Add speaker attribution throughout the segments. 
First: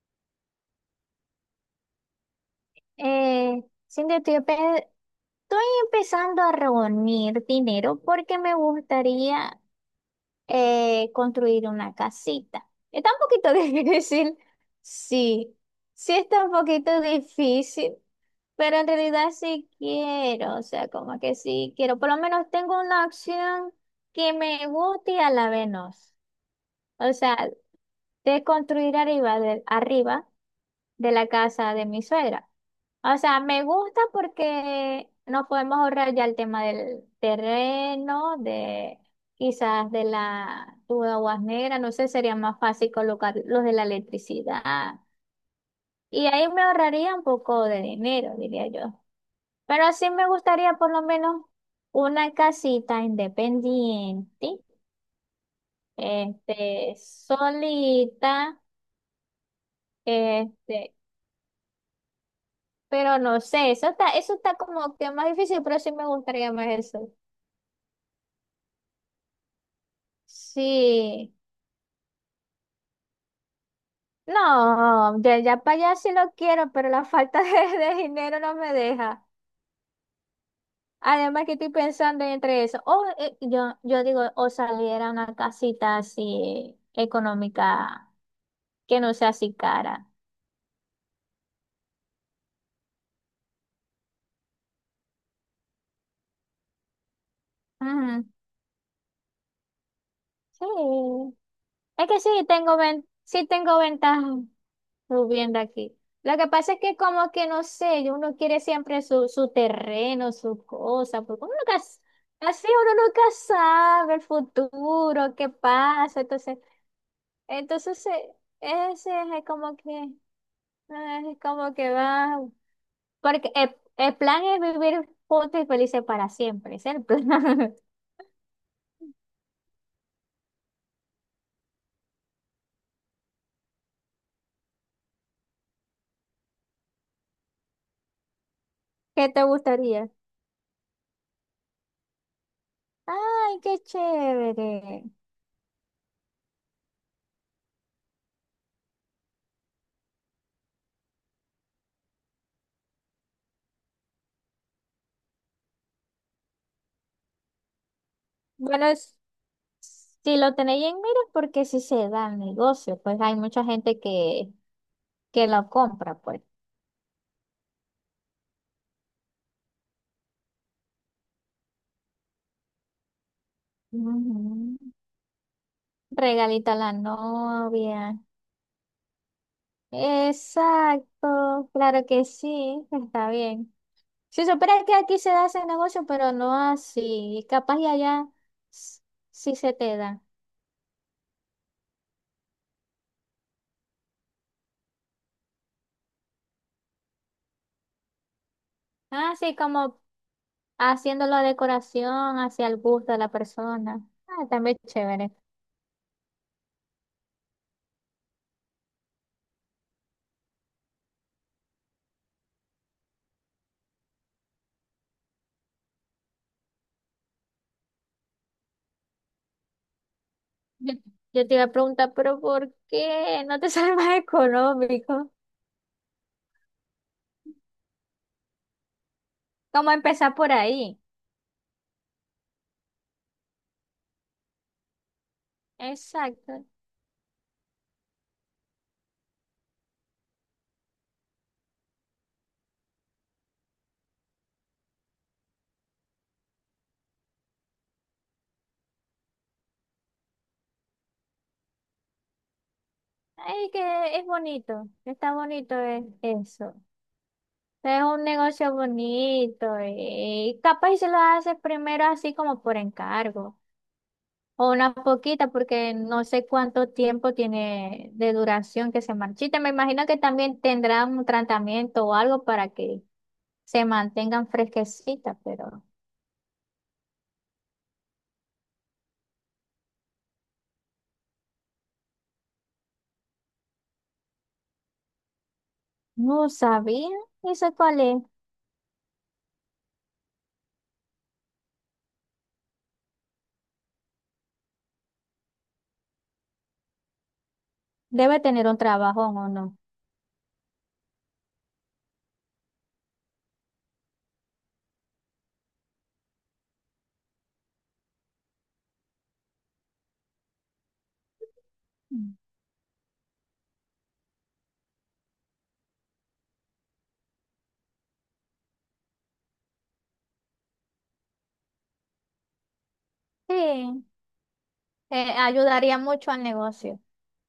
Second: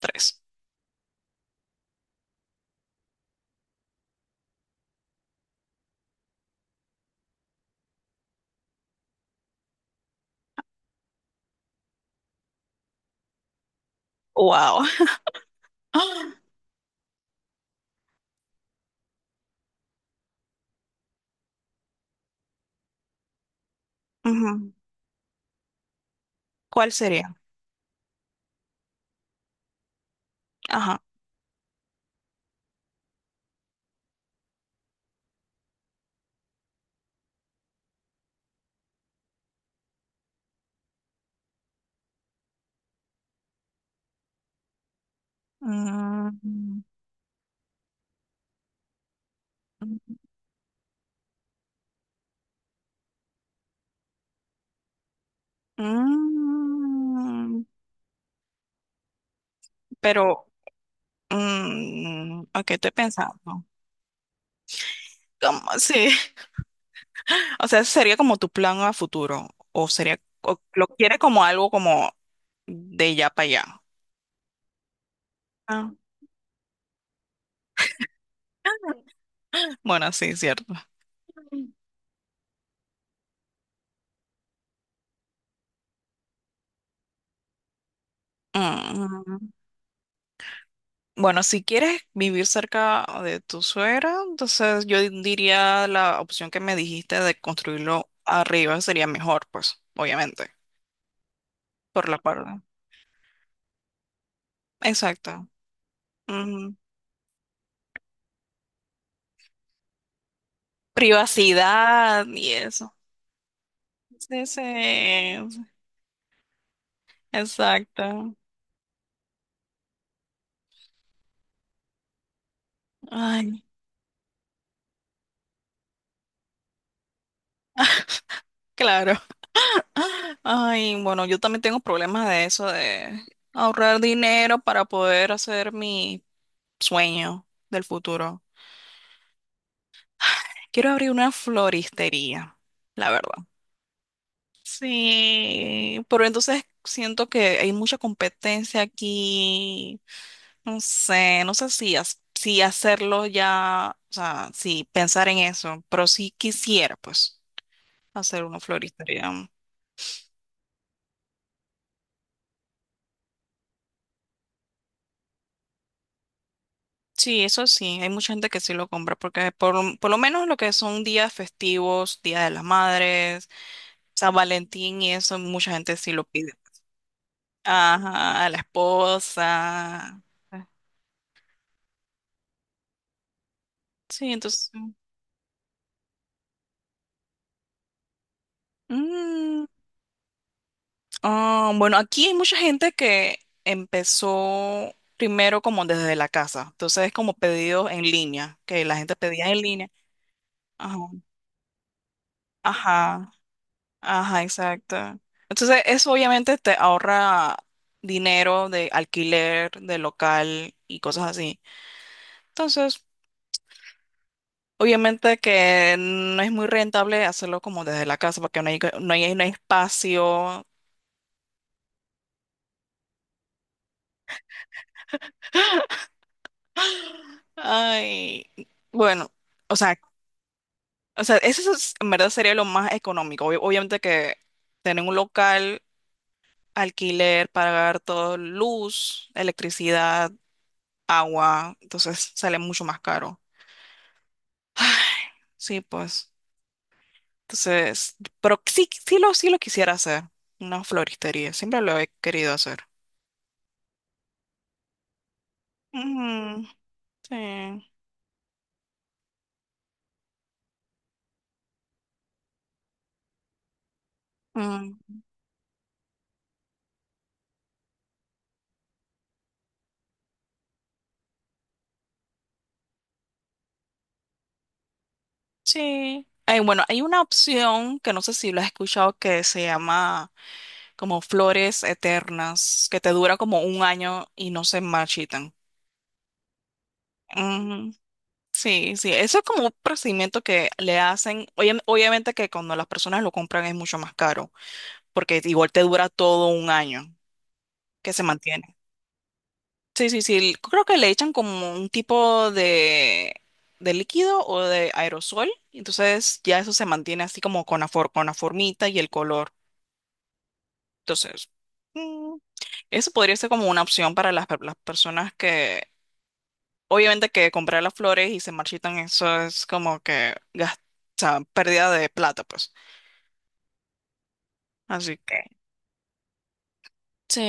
Speaker 1: Tres.
Speaker 2: Cintia, estoy empezando a reunir dinero porque me gustaría construir una casita. Está un poquito difícil,
Speaker 1: Wow.
Speaker 2: sí, sí está un poquito difícil, pero en realidad sí quiero, o sea, como que sí quiero. Por lo menos tengo una opción que me
Speaker 1: Ujú.
Speaker 2: guste y a la vez no.
Speaker 1: ¿Cuál
Speaker 2: O
Speaker 1: sería?
Speaker 2: sea, de construir arriba, arriba
Speaker 1: Ajá.
Speaker 2: de la casa de mi suegra. O sea, me gusta porque nos podemos ahorrar ya el tema del terreno, de quizás de la tuba guasnera, no sé, sería más fácil colocar los de la electricidad. Y ahí me
Speaker 1: Mm,
Speaker 2: ahorraría un poco de dinero, diría yo. Pero sí me gustaría por lo menos una casita independiente, este,
Speaker 1: mm,
Speaker 2: solita,
Speaker 1: pero,
Speaker 2: este,
Speaker 1: ok, estoy
Speaker 2: pero no
Speaker 1: pensando.
Speaker 2: sé, eso está como que más
Speaker 1: Como,
Speaker 2: difícil, pero sí me
Speaker 1: sí.
Speaker 2: gustaría más eso.
Speaker 1: O sea, sería como tu plan a futuro. O sería, o lo quieres
Speaker 2: Sí.
Speaker 1: como algo como de ya para allá.
Speaker 2: No, ya, ya para
Speaker 1: Ah,
Speaker 2: allá sí lo quiero, pero la falta de dinero no me deja.
Speaker 1: bueno, sí, cierto.
Speaker 2: Además que
Speaker 1: Mm,
Speaker 2: estoy pensando entre eso. O yo digo, o saliera una casita así económica que no sea
Speaker 1: mm,
Speaker 2: así cara.
Speaker 1: Bueno, si quieres vivir cerca de tu suegra, entonces yo diría la opción que me dijiste de construirlo
Speaker 2: Ujú.
Speaker 1: arriba sería mejor, pues, obviamente,
Speaker 2: Sí. Es
Speaker 1: por la
Speaker 2: que sí
Speaker 1: parte.
Speaker 2: tengo ven, sí tengo ventaja.
Speaker 1: Exacto.
Speaker 2: Subiendo aquí. Lo que pasa
Speaker 1: Ujú.
Speaker 2: es que como que no sé, uno quiere siempre su, su terreno, su cosa, porque uno nunca, s-
Speaker 1: Privacidad y
Speaker 2: así
Speaker 1: eso.
Speaker 2: uno nunca sabe el
Speaker 1: Sí, sí,
Speaker 2: futuro, qué pasa, entonces, entonces
Speaker 1: exacto.
Speaker 2: ese es como que, es como que va, porque
Speaker 1: Ay,
Speaker 2: el plan es vivir juntos y felices para siempre, ese es el plan.
Speaker 1: claro. Ay, bueno, yo también tengo problemas de eso, de ahorrar dinero para poder hacer mi sueño del futuro.
Speaker 2: ¿Qué te gustaría?
Speaker 1: Quiero abrir una floristería, la verdad.
Speaker 2: Ay, qué chévere.
Speaker 1: Sí, pero entonces siento que hay mucha competencia aquí. No sé, no sé si hacerlo ya, o sea, si pensar en eso, pero sí quisiera, pues, hacer una
Speaker 2: Bueno,
Speaker 1: floristería.
Speaker 2: si lo tenéis en mira, porque si se da el negocio, pues hay mucha gente que lo compra, pues.
Speaker 1: Sí, eso sí, hay mucha gente que sí lo compra, porque por lo menos lo que son días festivos, Día de las Madres, San
Speaker 2: Ujú.
Speaker 1: Valentín y eso, mucha gente sí lo pide.
Speaker 2: Regalito a la novia.
Speaker 1: Ajá, a la esposa.
Speaker 2: Exacto, claro que sí, está bien.
Speaker 1: Sí,
Speaker 2: Si
Speaker 1: entonces.
Speaker 2: supieras que aquí se da ese negocio, pero no así. Capaz y allá s- sí
Speaker 1: mm,
Speaker 2: se te da.
Speaker 1: ah, bueno, aquí hay mucha gente que empezó primero como desde la casa. Entonces es como pedidos en línea, que la gente pedía
Speaker 2: Así
Speaker 1: en línea.
Speaker 2: como
Speaker 1: Ajá,
Speaker 2: haciendo la decoración hacia el gusto de
Speaker 1: ajá,
Speaker 2: la persona.
Speaker 1: ajá,
Speaker 2: Ah, también
Speaker 1: exacto.
Speaker 2: chévere.
Speaker 1: Entonces eso obviamente te ahorra dinero de alquiler, de local y cosas así. Entonces, obviamente que no es muy rentable hacerlo como desde la casa porque no hay espacio.
Speaker 2: Yo, yo te iba a preguntar, pero ¿por qué no te sale más económico?
Speaker 1: Ay, bueno, o
Speaker 2: ¿Cómo
Speaker 1: sea,
Speaker 2: empezar por ahí?
Speaker 1: o sea, en verdad sería lo más económico. Obviamente que tener un local,
Speaker 2: Exacto.
Speaker 1: alquiler, pagar todo, luz, electricidad, agua, entonces sale mucho más caro. Ay, sí, pues. Entonces, pero sí, sí lo quisiera hacer, una floristería, siempre lo he querido hacer.
Speaker 2: Ay, que es bonito, está bonito es
Speaker 1: Ujú,
Speaker 2: eso.
Speaker 1: sí.
Speaker 2: Es un negocio bonito y capaz y se lo haces primero así como por encargo o una
Speaker 1: Mm,
Speaker 2: poquita porque no sé cuánto tiempo tiene de duración que se marchita. Me imagino que también tendrán un tratamiento o algo para que se mantengan fresquecitas, pero...
Speaker 1: sí. Ay, bueno, hay una opción que no sé si lo has escuchado que se llama como flores eternas que te dura como un año y no se marchitan.
Speaker 2: No sabía. ¿Eso
Speaker 1: Ujú.
Speaker 2: cuál es?
Speaker 1: Sí, sí, eso es como un procedimiento que le hacen, obviamente que cuando las personas lo compran es mucho más caro, porque igual te dura todo un año que se
Speaker 2: Debe tener
Speaker 1: mantiene.
Speaker 2: un trabajón o no.
Speaker 1: Sí, sí, sí, creo que le echan como un tipo de líquido o de aerosol, y entonces ya eso se mantiene así como con la formita y el color. Entonces,
Speaker 2: Mm.
Speaker 1: mm, eso podría ser como una opción para las personas que obviamente que comprar las flores y se marchitan, eso es como que o sea, pérdida de plata, pues.
Speaker 2: Sí,
Speaker 1: Así que
Speaker 2: ayudaría mucho al negocio.
Speaker 1: sí,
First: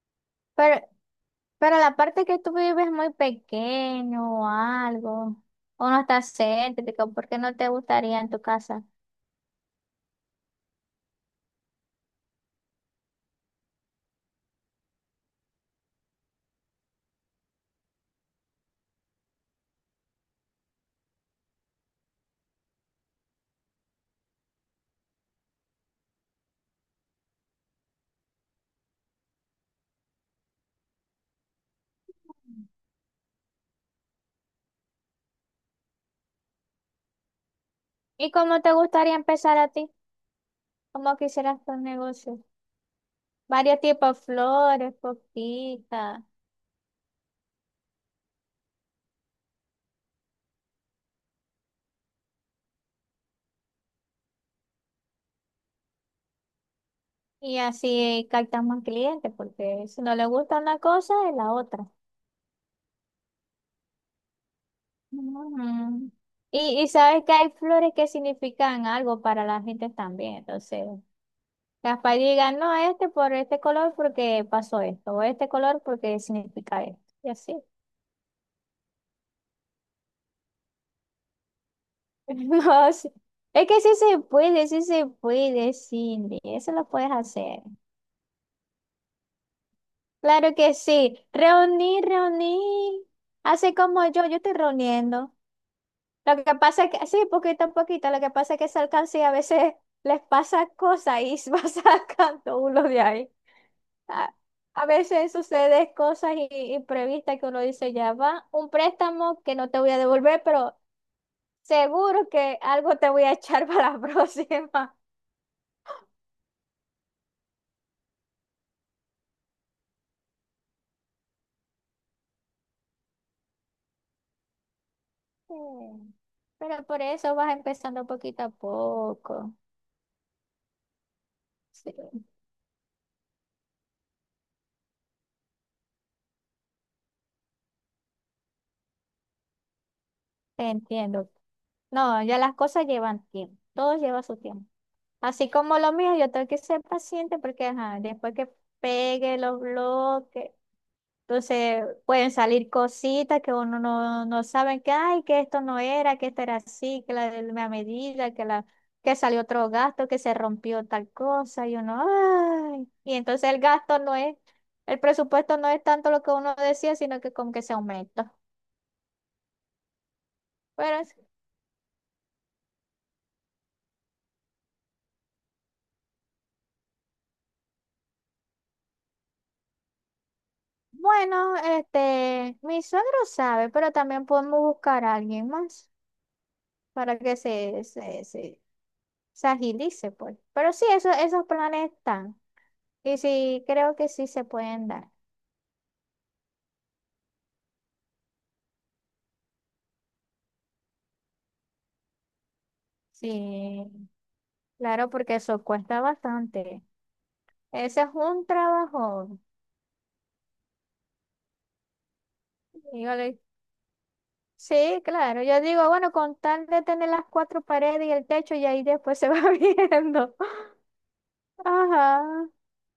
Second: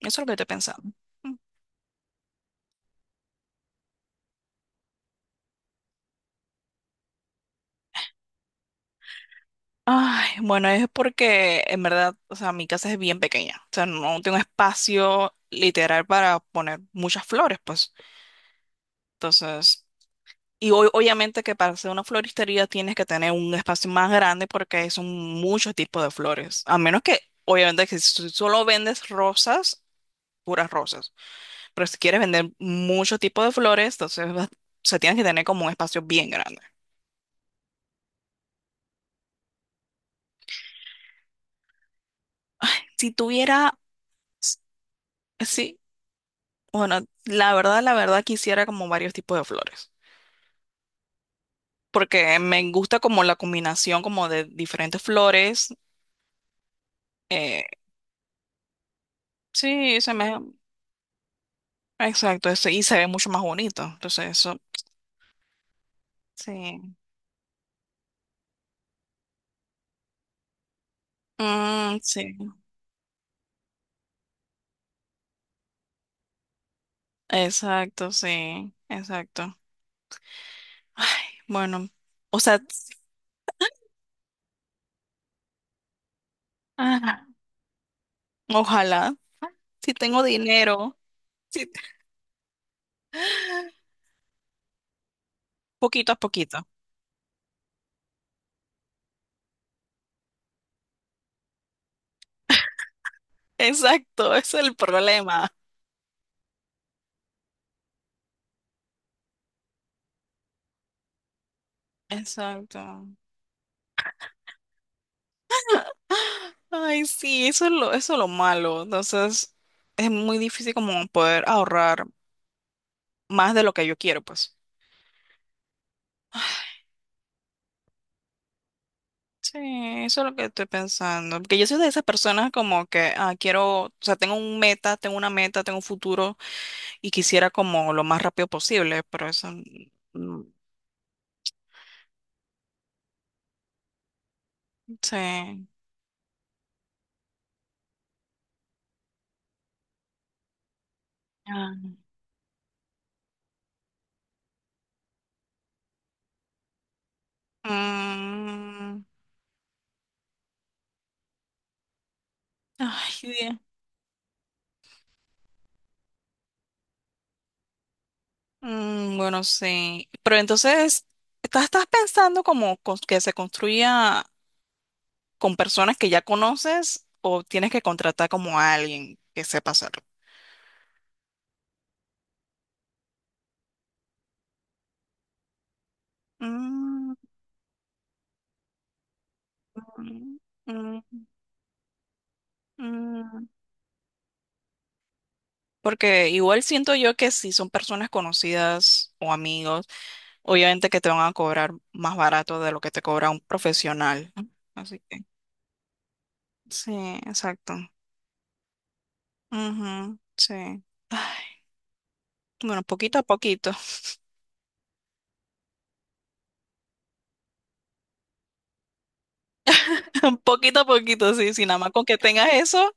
Speaker 1: eso es lo que estoy
Speaker 2: Pero,
Speaker 1: pensando. Mm.
Speaker 2: pero la parte que tú vives es muy pequeño o algo, o no está céntrico, ¿por qué no te gustaría en tu casa?
Speaker 1: Ay, bueno, es porque en verdad, o sea, mi casa es bien pequeña. O sea, no tengo espacio literal para poner muchas flores, pues. Entonces, y obviamente que para hacer una floristería tienes que tener un espacio más grande porque son muchos tipos de flores. A menos que, obviamente, que si solo vendes rosas, puras rosas. Pero si quieres vender mucho tipo de flores, entonces o sea, tienes que tener como un espacio bien grande.
Speaker 2: ¿Y cómo te gustaría empezar a ti? ¿Cómo quisieras tu negocio?
Speaker 1: Si tuviera,
Speaker 2: Varios tipos de
Speaker 1: s-
Speaker 2: flores,
Speaker 1: sí,
Speaker 2: coquitas,
Speaker 1: bueno, la verdad quisiera como varios tipos de flores, porque me gusta como la combinación como de diferentes flores.
Speaker 2: y
Speaker 1: eh,
Speaker 2: así captas más clientes, porque
Speaker 1: sí,
Speaker 2: si
Speaker 1: se
Speaker 2: no le
Speaker 1: me,
Speaker 2: gusta una cosa, es la otra.
Speaker 1: exacto, eso, y se ve mucho más bonito. Entonces eso,
Speaker 2: Ujú. Y
Speaker 1: sí.
Speaker 2: sabes que hay flores que significan algo para las gentes también. Entonces,
Speaker 1: Mm,
Speaker 2: capaz
Speaker 1: sí,
Speaker 2: digan, no, este por este color porque pasó esto, o este color porque significa esto. Y así.
Speaker 1: exacto, sí, exacto. Ay, bueno, o sea,
Speaker 2: No, sí. Es que sí se puede, Cindy. Eso lo puedes
Speaker 1: ah,
Speaker 2: hacer.
Speaker 1: ojalá, si tengo
Speaker 2: Claro que
Speaker 1: dinero.
Speaker 2: sí.
Speaker 1: Si
Speaker 2: Reunir, reunir. Así como yo estoy reuniendo.
Speaker 1: poquito a
Speaker 2: Lo que
Speaker 1: poquito.
Speaker 2: pasa es que, sí, poquito a poquito, lo que pasa es que esa alcancía a veces les pasa cosas y se va sacando uno de ahí.
Speaker 1: Exacto,
Speaker 2: A,
Speaker 1: ese es el
Speaker 2: a veces
Speaker 1: problema.
Speaker 2: sucede cosas i- imprevistas que uno dice, ya va, un préstamo que no te voy a devolver, pero seguro que algo te
Speaker 1: Exacto.
Speaker 2: voy a echar para la próxima.
Speaker 1: Ay, sí, eso es lo malo. Entonces, es muy difícil como poder ahorrar más de lo que yo quiero, pues.
Speaker 2: Mm. Pero por eso vas empezando poquito a poco.
Speaker 1: Sí, eso es lo que estoy pensando. Porque yo soy de
Speaker 2: Sí,
Speaker 1: esas personas como que ah, quiero, o sea, tengo una meta, tengo un futuro y quisiera como lo más rápido posible, pero eso mm,
Speaker 2: entiendo. No, ya las cosas llevan tiempo. Todo lleva su tiempo. Así
Speaker 1: sí.
Speaker 2: como lo mío, yo tengo que ser paciente porque ajá, después que pegue los bloques, entonces
Speaker 1: Ah.
Speaker 2: pueden salir cositas que uno no sabe que, ay, que esto no era, que esto era así, que la medida, que la,
Speaker 1: Mm,
Speaker 2: que salió otro gasto, que se rompió tal cosa, y uno, ay,
Speaker 1: ay,
Speaker 2: y entonces
Speaker 1: Dios.
Speaker 2: el gasto no es, el presupuesto no es tanto lo que uno decía, sino que como que se aumenta.
Speaker 1: Mm, bueno, sí. Pero
Speaker 2: Pero
Speaker 1: entonces, ¿estás pensando como que se construya con personas que ya conoces o tienes que contratar como a alguien que sepa hacerlo?
Speaker 2: bueno, este, mi suegro sabe, pero también podemos buscar a alguien más
Speaker 1: Mm,
Speaker 2: para que se agilice, pues. Pero sí, eso,
Speaker 1: mm,
Speaker 2: esos planes están. Y
Speaker 1: mm.
Speaker 2: sí, creo que sí se pueden dar.
Speaker 1: Porque igual siento yo que si son personas conocidas o amigos, obviamente que te van a cobrar más barato de lo que te cobra un
Speaker 2: Sí,
Speaker 1: profesional, ¿no? Así
Speaker 2: claro,
Speaker 1: que,
Speaker 2: porque eso cuesta bastante.
Speaker 1: sí, exacto.
Speaker 2: Ese es un trabajo.
Speaker 1: Ujú, sí. Ay, bueno, poquito a
Speaker 2: Dígale.
Speaker 1: poquito.
Speaker 2: Sí, claro. Yo digo, bueno, con tal de tener las cuatro paredes y el techo, y ahí después se va viendo.
Speaker 1: Un poquito a poquito, sí, sí, nada más con que
Speaker 2: Ajá.
Speaker 1: tengas eso.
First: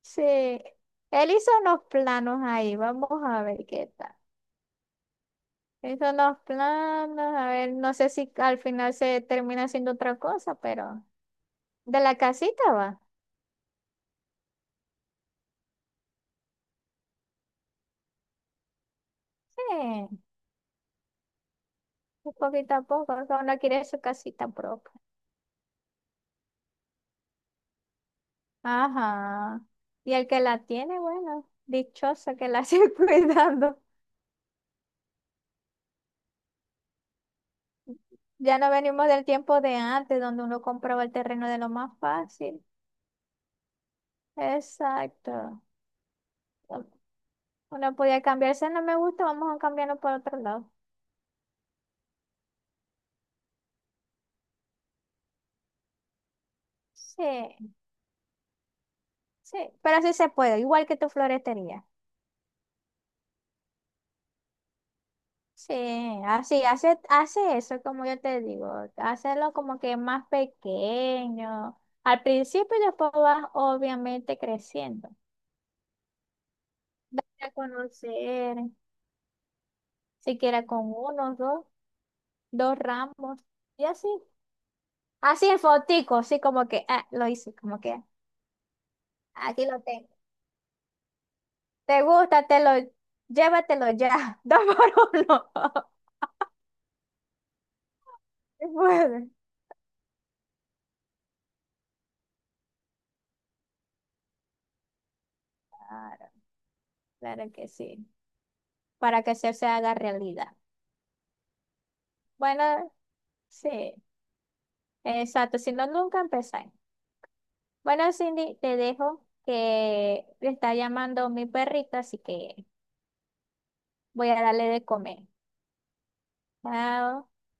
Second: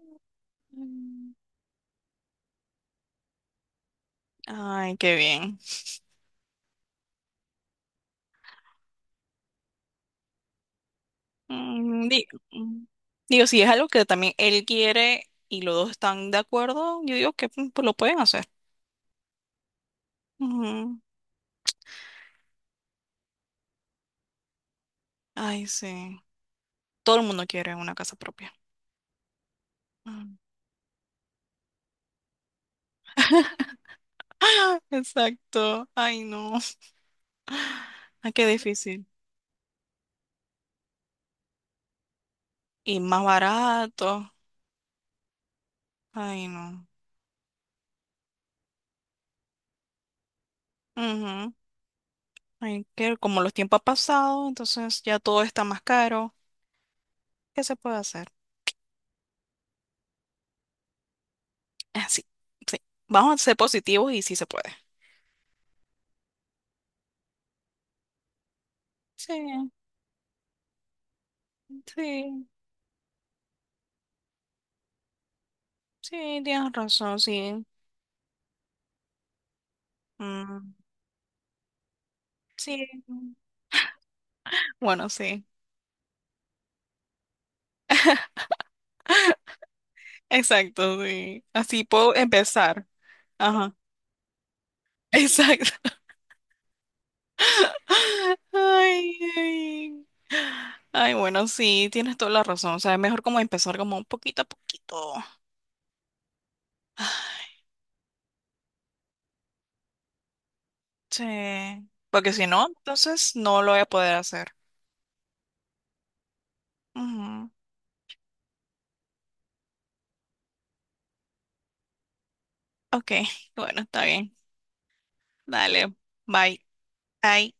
Speaker 2: Sí, él
Speaker 1: Mm,
Speaker 2: hizo unos planos ahí, vamos a ver qué tal.
Speaker 1: ay, qué bien.
Speaker 2: Hizo unos planos, a ver, no sé si al final se termina haciendo otra cosa, pero de
Speaker 1: Mm,
Speaker 2: la
Speaker 1: di-
Speaker 2: casita
Speaker 1: mm,
Speaker 2: va.
Speaker 1: Digo, si es algo que también él quiere y los dos están de acuerdo, yo digo que pues, lo pueden hacer.
Speaker 2: Sí,
Speaker 1: Ujú.
Speaker 2: un poquito a poco, cada uno quiere su casita propia.
Speaker 1: Ay, sí. Todo el mundo quiere una casa propia.
Speaker 2: Ajá. Y el
Speaker 1: Mm.
Speaker 2: que la tiene, bueno, dichosa que la sigue cuidando.
Speaker 1: Exacto. Ay, no. Ay, qué
Speaker 2: Ya no
Speaker 1: difícil.
Speaker 2: venimos del tiempo de antes, donde uno compraba el terreno de lo más fácil.
Speaker 1: Y más barato.
Speaker 2: Exacto.
Speaker 1: Ay, no.
Speaker 2: Uno podía cambiarse, no me gusta, vamos a cambiarlo por otro lado.
Speaker 1: Ujú. Ay, que como los tiempos han pasado, entonces ya todo está más caro.
Speaker 2: Sí,
Speaker 1: ¿Qué se puede hacer?
Speaker 2: sí, pero sí se puede, igual que tu florestería.
Speaker 1: Así, sí. Sí. Vamos a ser positivos y sí se puede.
Speaker 2: Sí, así, hace eso, como yo te digo,
Speaker 1: Sí,
Speaker 2: hacerlo como que más pequeño al
Speaker 1: sí,
Speaker 2: principio y después vas obviamente creciendo.
Speaker 1: sí, tienes razón,
Speaker 2: Date a
Speaker 1: sí.
Speaker 2: conocer, siquiera
Speaker 1: Mm,
Speaker 2: con uno, dos, dos
Speaker 1: sí.
Speaker 2: ramos y así.
Speaker 1: Bueno, sí.
Speaker 2: Así en fotico, así como que, ah, lo hice, como que ah, aquí lo tengo.
Speaker 1: Exacto, sí. Así
Speaker 2: Te
Speaker 1: puedo
Speaker 2: gusta, te lo,
Speaker 1: empezar. Ajá.
Speaker 2: llévatelo ya, dos por uno.
Speaker 1: Exacto.
Speaker 2: Se
Speaker 1: Ay,
Speaker 2: puede.
Speaker 1: ay. Ay, bueno, sí, tienes toda la razón. O sea, es mejor como empezar como un poquito a poquito.
Speaker 2: Claro, claro que sí, para que se haga realidad.
Speaker 1: Sí. Porque si no,
Speaker 2: Bueno,
Speaker 1: entonces no lo voy a
Speaker 2: sí,
Speaker 1: poder hacer.
Speaker 2: exacto, si no, nunca empezáis.
Speaker 1: Ujú.
Speaker 2: Bueno, Cindy, te dejo que me está llamando mi perrito, así que
Speaker 1: Ok, bueno, está
Speaker 2: voy
Speaker 1: bien.
Speaker 2: a darle de comer.
Speaker 1: Dale. Bye.
Speaker 2: Chao.
Speaker 1: Bye.